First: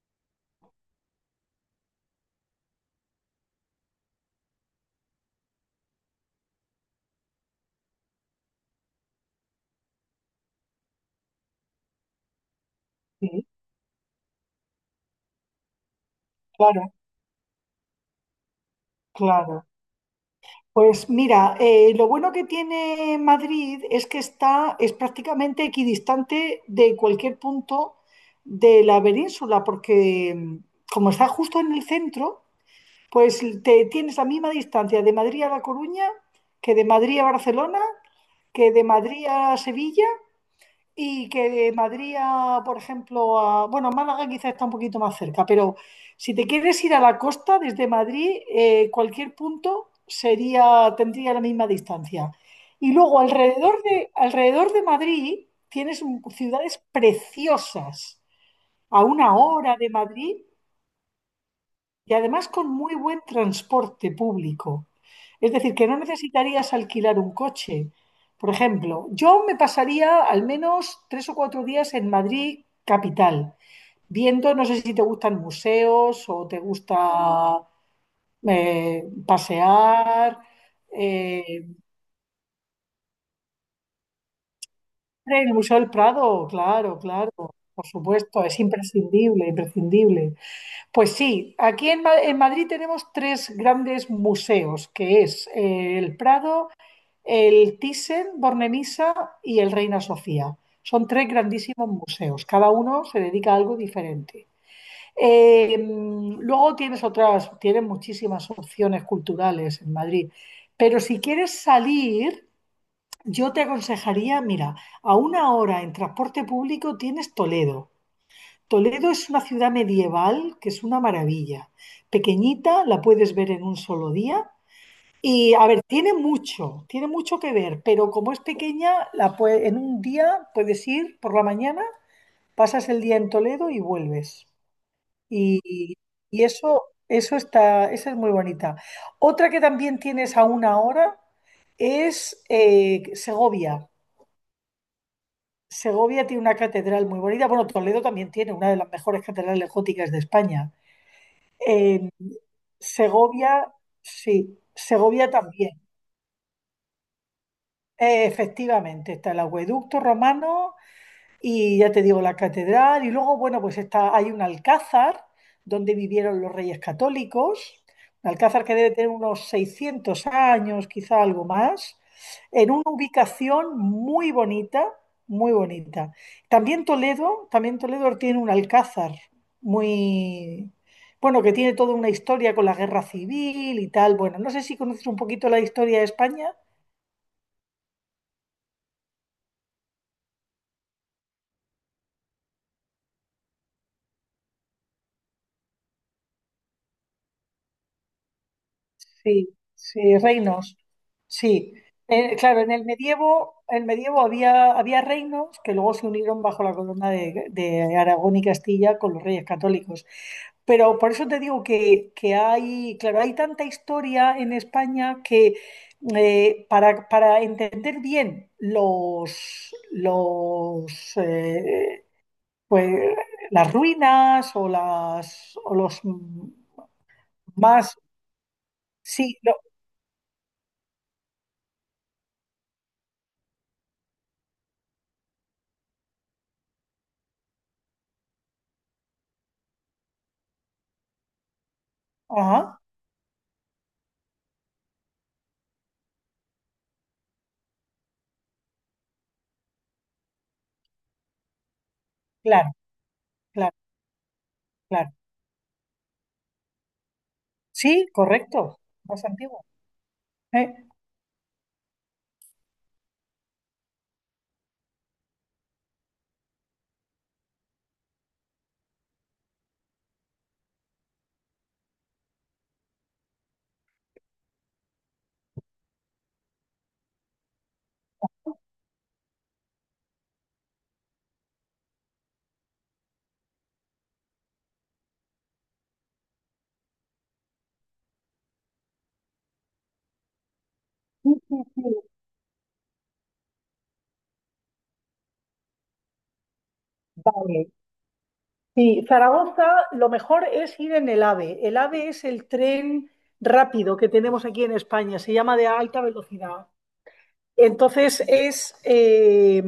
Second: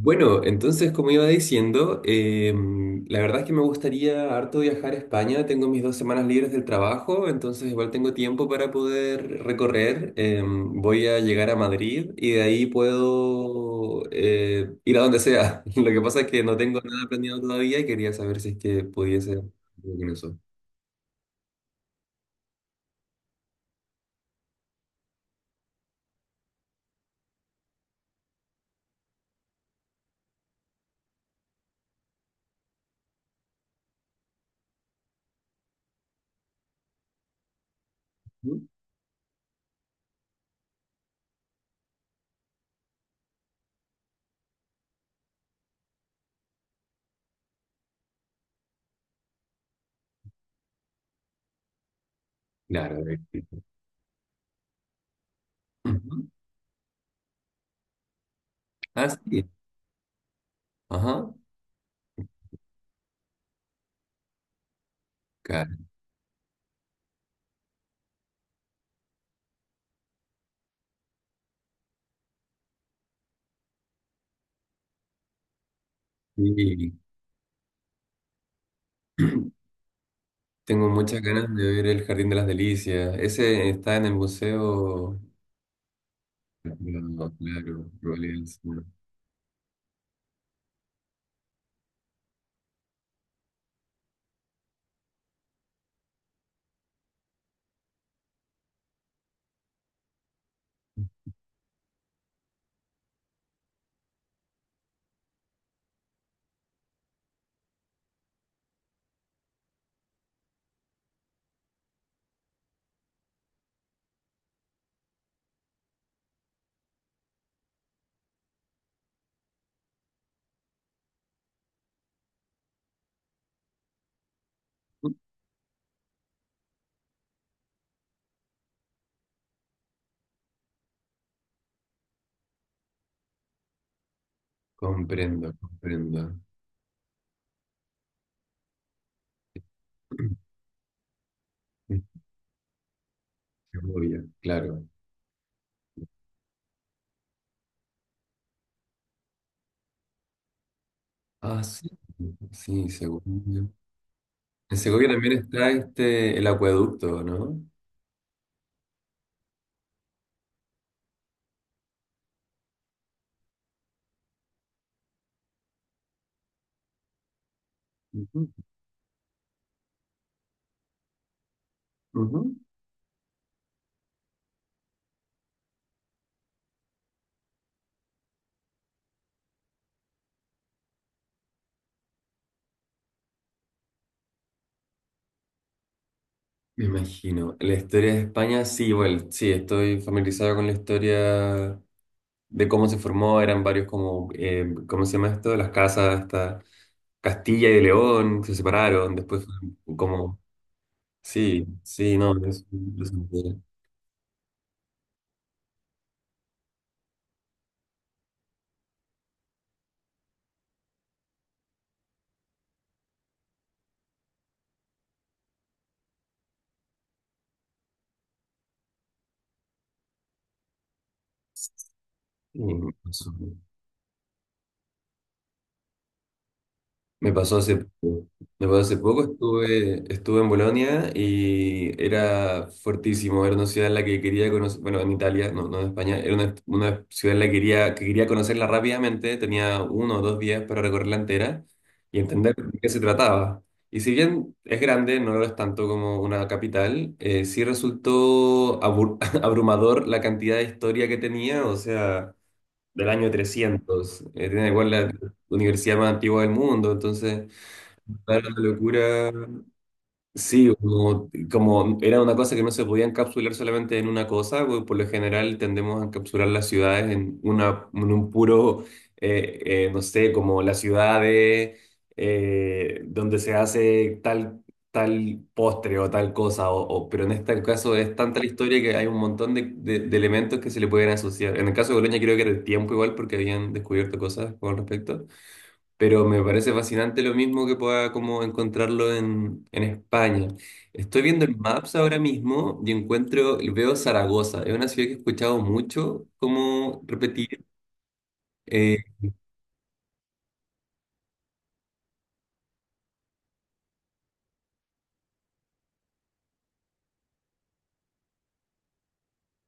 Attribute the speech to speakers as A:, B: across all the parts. A: Bueno, entonces, como iba diciendo, la verdad es que me gustaría harto viajar a España. Tengo mis 2 semanas libres del trabajo, entonces igual tengo tiempo para poder recorrer. Voy a llegar a Madrid y de ahí
B: Sí,
A: puedo ir a donde sea. Lo que pasa es que no tengo
B: claro,
A: nada planeado todavía y quería saber si es que pudiese hacer
B: claro.
A: algo con eso.
B: Pues mira, lo bueno que tiene Madrid es es prácticamente equidistante de cualquier punto de la península, porque como está justo en el centro, pues te tienes la misma distancia de Madrid a La Coruña, que de Madrid a Barcelona,
A: Ujú.
B: que de Madrid a Sevilla y que de Madrid a, por ejemplo, a... Bueno, Málaga quizás está un poquito más cerca, pero si te quieres ir a la costa desde Madrid, cualquier tendría la misma distancia. Y
A: Claro.
B: luego alrededor de Madrid tienes
A: Ujú.
B: ciudades preciosas. A
A: Ah,
B: una
A: sí.
B: hora de Madrid
A: Ajá.
B: y además con muy buen transporte público. Es decir, que
A: Claro.
B: no necesitarías alquilar un coche. Por ejemplo, yo me pasaría al menos tres o cuatro días en Madrid capital, viendo, no sé si te gustan museos o te
A: Sí.
B: gusta pasear.
A: Tengo muchas ganas
B: eh,
A: de ver el Jardín de las Delicias. Ese está en el museo.
B: el Museo del Prado, claro,
A: Claro,
B: claro, por
A: claro,
B: supuesto,
A: Royal
B: es
A: Sur.
B: imprescindible, imprescindible. Pues sí, en Madrid tenemos tres grandes museos, que es el Prado, el Thyssen, Bornemisza y el Reina Sofía. Son tres grandísimos museos, cada uno se dedica a algo diferente. Luego tienes muchísimas opciones culturales en Madrid, pero si quieres salir, yo te aconsejaría, mira, a una hora en transporte público tienes Toledo. Toledo es una ciudad medieval que es una maravilla. Pequeñita, la puedes ver en un solo día. Y a ver, tiene mucho que ver, pero como es pequeña, en un día puedes ir por la mañana, pasas el día en Toledo y vuelves.
A: Comprendo,
B: Y,
A: comprendo.
B: y eso, eso está, esa es muy bonita. Otra que también tienes a una hora
A: En
B: es Segovia.
A: Segovia, claro.
B: Segovia tiene una catedral muy bonita. Bueno, Toledo también tiene una de las mejores catedrales góticas de España.
A: Ah, sí.
B: Eh,
A: Sí, Segovia.
B: Segovia, sí,
A: En Segovia
B: Segovia
A: también está
B: también.
A: este, el acueducto, ¿no?
B: Efectivamente, está el acueducto romano y ya te digo, la catedral. Y luego, bueno, pues está, hay un alcázar donde vivieron los reyes católicos. Un
A: Ujú,
B: alcázar que debe tener unos 600 años, quizá algo más.
A: ujú.
B: En una ubicación muy bonita, muy bonita. También Toledo tiene un alcázar muy. Bueno, que tiene toda una historia con la guerra civil y tal. Bueno, no sé si conoces un poquito la historia de España.
A: Me imagino. La historia de España, sí, bueno, sí, estoy familiarizado con la historia de cómo se formó, eran varios como, ¿cómo se llama esto? Las casas, hasta Castilla y de León, se separaron, después
B: Sí,
A: fue
B: sí,
A: como,
B: reinos.
A: sí,
B: Sí.
A: sí, no,
B: Claro, en
A: es-
B: el medievo había reinos que luego se unieron bajo la corona de Aragón y Castilla con los reyes católicos. Pero por eso te digo que hay, claro, hay tanta historia en España que para entender bien los
A: sí,
B: pues,
A: eso.
B: las ruinas o las o los
A: Me pasó hace
B: más
A: poco. Me pasó hace poco,
B: sí, lo-
A: estuve en Bolonia y era fuertísimo, era una ciudad en la que quería conocer, bueno, en Italia, no, no en España, era una ciudad en la que que quería conocerla rápidamente, tenía 1 o 2 días para recorrerla entera y entender de
B: ajá,
A: qué se trataba. Y si bien es grande, no lo es tanto como una capital, sí resultó abrumador la cantidad de historia que tenía, o sea
B: claro.
A: del año
B: Claro,
A: 300. Tiene igual la
B: claro.
A: universidad más antigua del mundo, entonces,
B: Sí,
A: claro, una
B: correcto. Más
A: locura.
B: antiguo.
A: Sí,
B: Eh,
A: como, como era una cosa que no se podía encapsular solamente en una cosa, pues, por lo general tendemos a encapsular las ciudades en, una, en un puro, eh, no sé, como las ciudades donde se hace tal, tal postre o tal cosa, pero en este caso es tanta la historia que hay un montón de, de elementos que se le pueden asociar. En el caso de Bolonia creo que era el tiempo igual porque habían descubierto cosas con respecto, pero me parece fascinante lo mismo que pueda como encontrarlo en España. Estoy
B: Sí,
A: viendo el
B: sí, sí,
A: Maps ahora mismo y encuentro, veo Zaragoza, es una ciudad que he escuchado mucho como repetir.
B: vale.
A: eh,
B: Sí, Zaragoza, lo mejor es ir en el AVE. El AVE es el tren rápido que tenemos aquí en España, se llama de alta velocidad. Entonces es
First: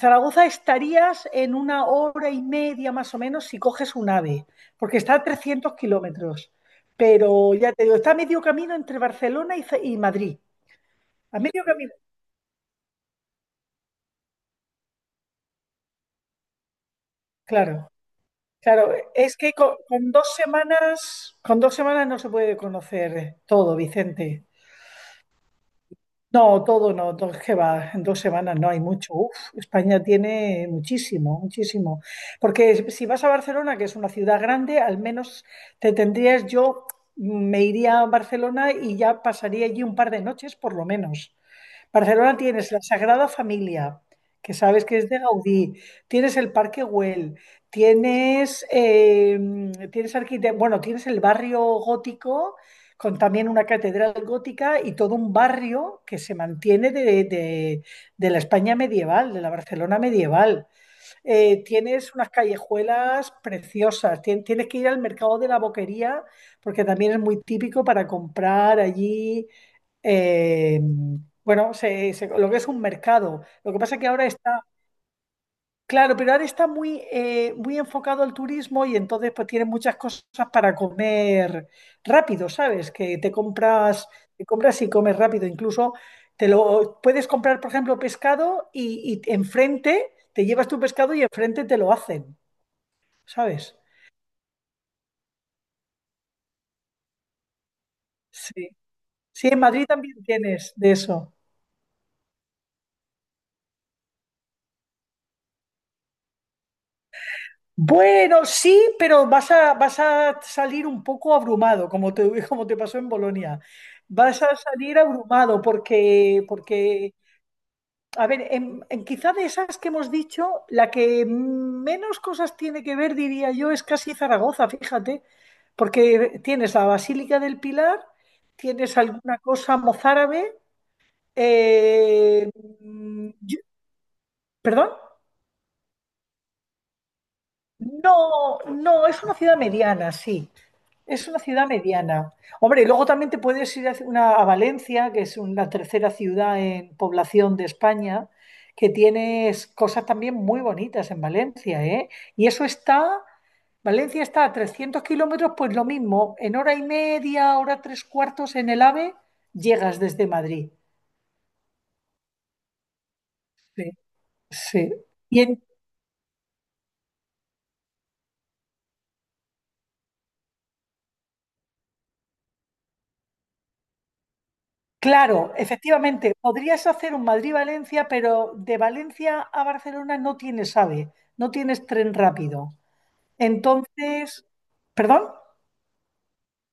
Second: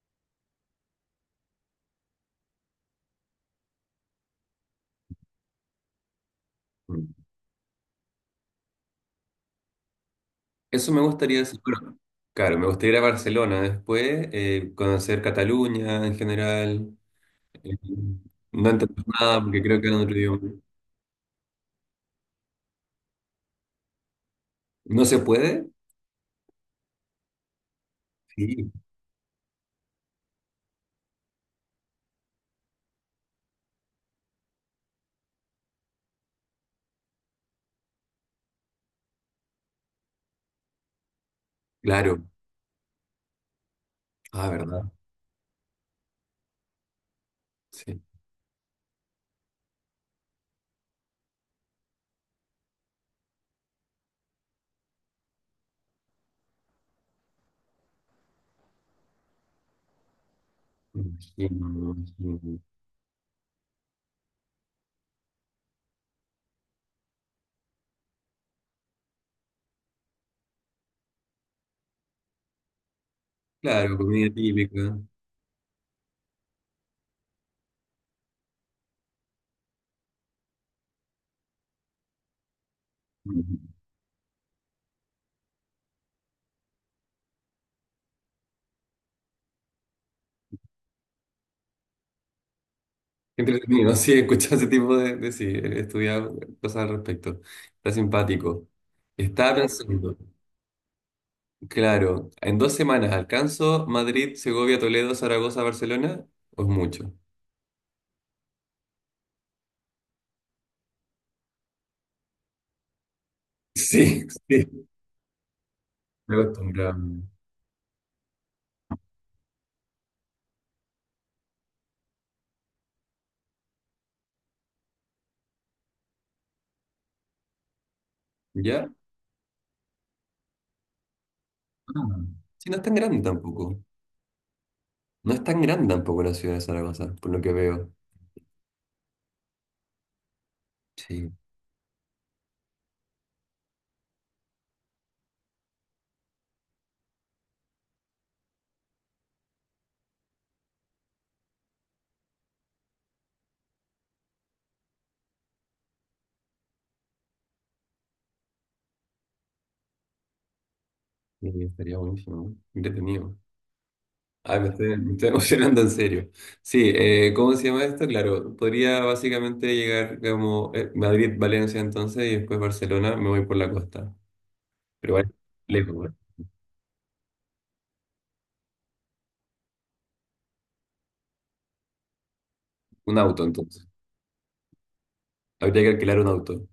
B: Zaragoza estarías en una hora y media más o menos si coges un AVE, porque está a 300 kilómetros. Pero ya te digo, está a medio camino entre Barcelona y Madrid.
A: eso me
B: A
A: gustaría hacer.
B: medio camino,
A: Bueno, claro, me gustaría ir a Barcelona después, conocer Cataluña en general, eh,
B: claro.
A: no
B: Claro,
A: entender
B: es
A: nada
B: que
A: porque creo que es otro
B: dos
A: idioma.
B: semanas, con dos semanas no se puede conocer todo, Vicente.
A: ¿No se puede?
B: No, todo no, todo es que va, en dos semanas no
A: Sí,
B: hay mucho. Uf, España tiene muchísimo, muchísimo. Porque si vas a Barcelona, que es una ciudad grande, al menos te tendrías, yo me iría a Barcelona y ya pasaría allí un par de noches por lo menos.
A: claro.
B: Barcelona tienes la Sagrada Familia,
A: Ah,
B: que
A: ¿verdad?
B: sabes que es de Gaudí, tienes el Parque Güell,
A: Sí.
B: tienes, eh, tienes bueno, tienes el barrio gótico con también una catedral gótica y todo un barrio que se mantiene de la España medieval, de la Barcelona medieval,
A: Me imagino, me
B: tienes unas
A: imagino.
B: callejuelas preciosas, tienes que ir al mercado de la Boquería porque también es muy típico para comprar allí, eh, lo que es un mercado. Lo que pasa
A: Claro,
B: es que ahora
A: comida
B: está.
A: típica.
B: Claro, pero ahora está muy, muy enfocado al turismo y entonces pues tiene muchas cosas para comer rápido, ¿sabes? Que
A: Qué
B: te compras y comes rápido. Incluso te lo puedes comprar, por ejemplo, pescado y enfrente te llevas tu pescado y enfrente te lo hacen, ¿sabes?
A: Entretenido, sí, escuchar ese tipo de, sí, he estudiado cosas al respecto. Está simpático.
B: Sí. Sí,
A: Estaba
B: en Madrid
A: pensando,
B: también tienes de eso.
A: claro, en 2 semanas alcanzo Madrid, Segovia, Toledo, Zaragoza, Barcelona, o es mucho.
B: Bueno, sí, pero vas a salir un poco abrumado, como te, como te pasó en Bolonia.
A: Sí,
B: Vas a
A: sí.
B: salir abrumado
A: Me acostumbrado.
B: porque a ver, en quizá de esas que hemos dicho, la que menos cosas tiene que ver, diría yo, es casi Zaragoza, fíjate, porque tienes la Basílica del Pilar,
A: ¿Ya?
B: tienes alguna cosa mozárabe,
A: Ah,
B: eh,
A: sí, no es tan grande
B: yo-
A: tampoco.
B: ¿perdón?
A: No es tan grande tampoco la ciudad de Zaragoza, por lo que veo.
B: No, no, es una ciudad mediana, sí. Es
A: Sí,
B: una ciudad mediana. Hombre, y luego también te puedes ir a Valencia, que es la tercera ciudad en población de España, que tienes cosas también muy bonitas en Valencia, ¿eh? Y eso está, Valencia está a 300 kilómetros, pues lo mismo, en hora y media, hora tres cuartos en el AVE, llegas desde Madrid.
A: sí, estaría buenísimo, ¿no? Entretenido.
B: Sí,
A: Ay, me
B: sí.
A: estoy, me estoy
B: Y en,
A: emocionando en serio. Sí, ¿cómo se llama esto? Claro, podría básicamente llegar como Madrid, Valencia entonces y después Barcelona, me voy por la costa. Pero vale,
B: claro,
A: lejos, ¿eh?
B: efectivamente, podrías hacer un Madrid-Valencia, pero de Valencia a Barcelona no tienes AVE, no tienes tren rápido.
A: Un auto entonces.
B: Entonces, ¿perdón?
A: Habría que alquilar un auto.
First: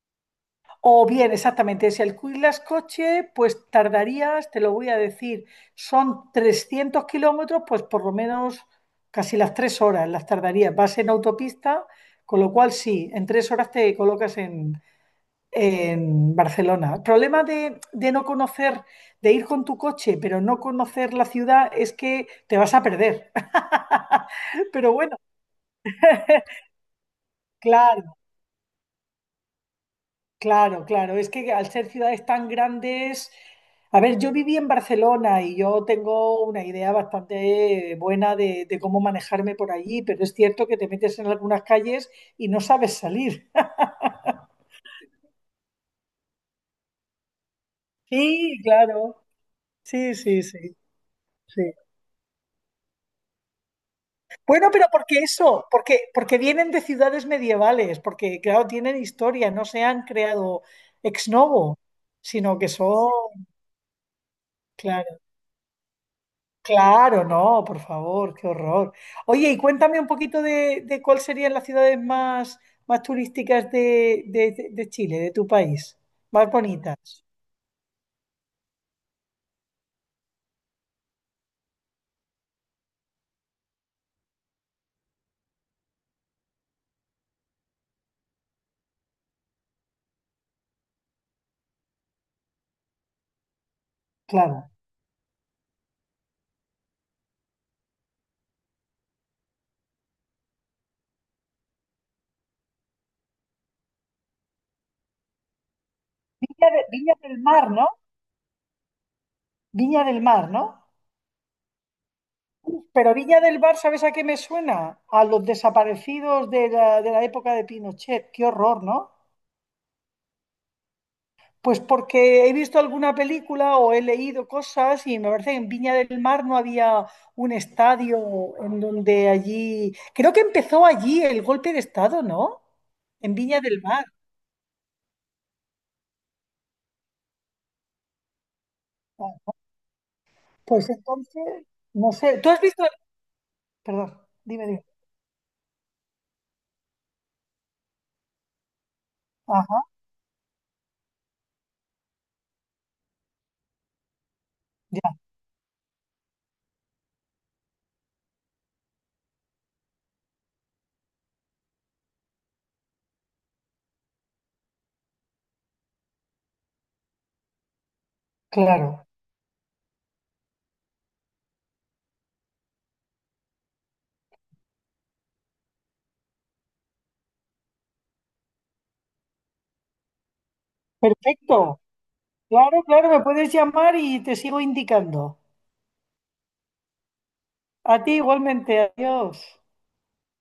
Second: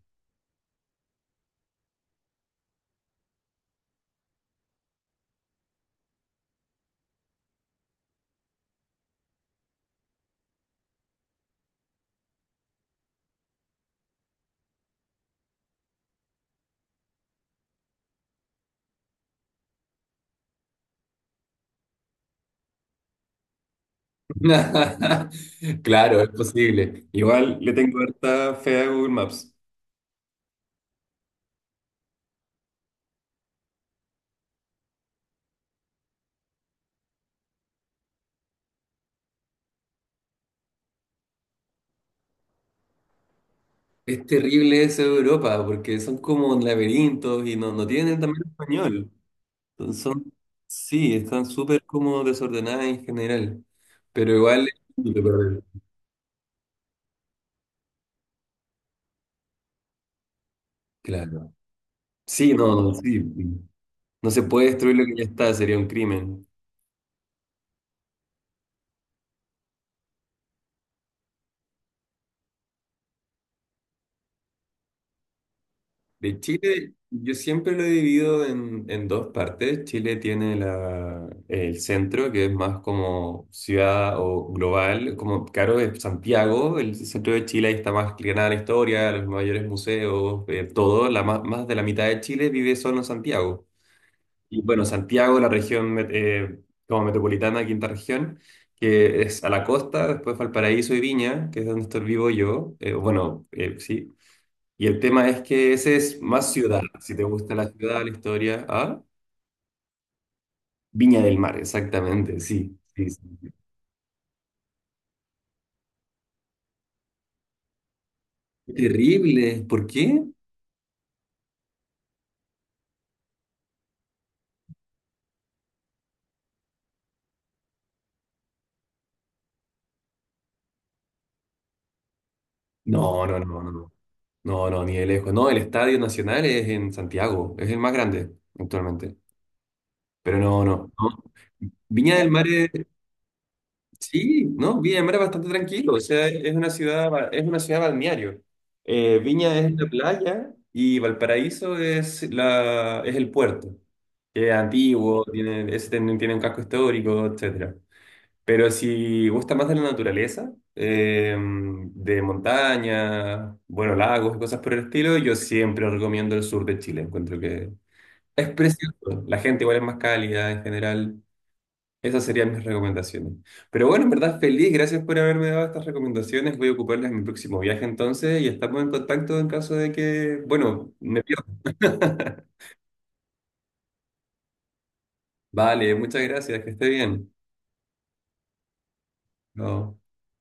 B: O bien, exactamente, si alquilas coche, pues tardarías, te lo voy a decir, son 300 kilómetros, pues por lo menos casi las tres horas las tardarías. Vas en autopista, con lo cual sí, en tres horas te colocas en Barcelona. El problema de no conocer, de ir con tu coche, pero no conocer la ciudad, es que te vas a perder. Pero bueno,
A: Claro, es posible. Igual le tengo
B: claro.
A: harta fe a Google Maps.
B: Claro, claro, es que al ser ciudades tan grandes, a ver, yo viví en Barcelona y yo tengo una idea bastante buena de cómo manejarme por allí, pero es cierto que te metes en algunas calles y no sabes salir.
A: Es terrible eso de Europa, porque son como laberintos y no, no tienen también
B: Sí,
A: español.
B: claro,
A: Entonces
B: sí,
A: son,
B: sí, sí,
A: sí, están
B: sí.
A: súper como desordenadas en general, pero igual
B: Bueno,
A: es
B: pero porque
A: útil para ver.
B: eso, porque vienen de ciudades medievales, porque claro, tienen historia, no se han creado ex
A: Claro.
B: novo,
A: Sí,
B: sino que
A: no, no,
B: son,
A: sí. No se puede destruir lo que
B: claro.
A: ya está, sería un crimen.
B: Claro, no, por favor, qué horror. Oye, y cuéntame un poquito de cuáles serían las ciudades más, más turísticas de Chile, de tu país,
A: De
B: más
A: Chile,
B: bonitas.
A: yo siempre lo he dividido en dos partes. Chile tiene el centro, que es más como ciudad o global, como, claro, es Santiago, el centro de Chile, ahí está más que la historia, los mayores museos, todo, más de la mitad de Chile vive solo en Santiago. Y
B: Claro.
A: bueno, Santiago, la región como metropolitana, quinta región, que es a la costa, después Valparaíso y Viña, que es donde estoy vivo yo, bueno, sí. Y el tema es que ese es más ciudad, si
B: Viña
A: te
B: del
A: gusta la
B: Mar, ¿no?
A: ciudad, la historia, ¿ah?
B: Viña del Mar, ¿no?
A: Viña del Mar, exactamente, sí, sí,
B: Pero
A: sí.
B: Viña del Mar, ¿sabes a qué me suena? A los desaparecidos de la época de Pinochet. Qué horror, ¿no?
A: Terrible, ¿por qué?
B: Pues porque he visto alguna película o he leído cosas y me parece que en Viña del Mar no había un estadio en donde allí... Creo que empezó allí el golpe de estado, ¿no?
A: No,
B: En
A: no, no,
B: Viña
A: no,
B: del
A: no,
B: Mar.
A: no, no, ni de lejos. No, el Estadio Nacional es en Santiago, es el más grande actualmente,
B: Ah,
A: pero no,
B: pues
A: no, no.
B: entonces, no
A: Viña del
B: sé,
A: Mar.
B: ¿tú has visto? Perdón,
A: Sí,
B: dime,
A: no,
B: dime.
A: Viña del Mar es bastante tranquilo, o sea, es una ciudad, es una ciudad balneario. Viña es
B: Ajá,
A: la playa y Valparaíso es, la, es el puerto, que es
B: ya,
A: antiguo, tiene, es- tiene tiene un casco histórico, etcétera. Pero si gusta más de la naturaleza, de montaña, bueno, lagos y cosas por el estilo, yo siempre recomiendo el sur de Chile, encuentro que es precioso.
B: claro.
A: La gente igual es más cálida en general. Esas serían mis recomendaciones. Pero bueno, en verdad feliz, gracias por haberme dado estas recomendaciones. Voy a ocuparlas en mi próximo viaje entonces y estamos en contacto en caso de que, bueno, me
B: Perfecto.
A: pierda.
B: Claro, claro, me puedes llamar y te sigo indicando.
A: Vale, muchas gracias, que esté bien.
B: A ti igualmente, adiós.
A: Chao.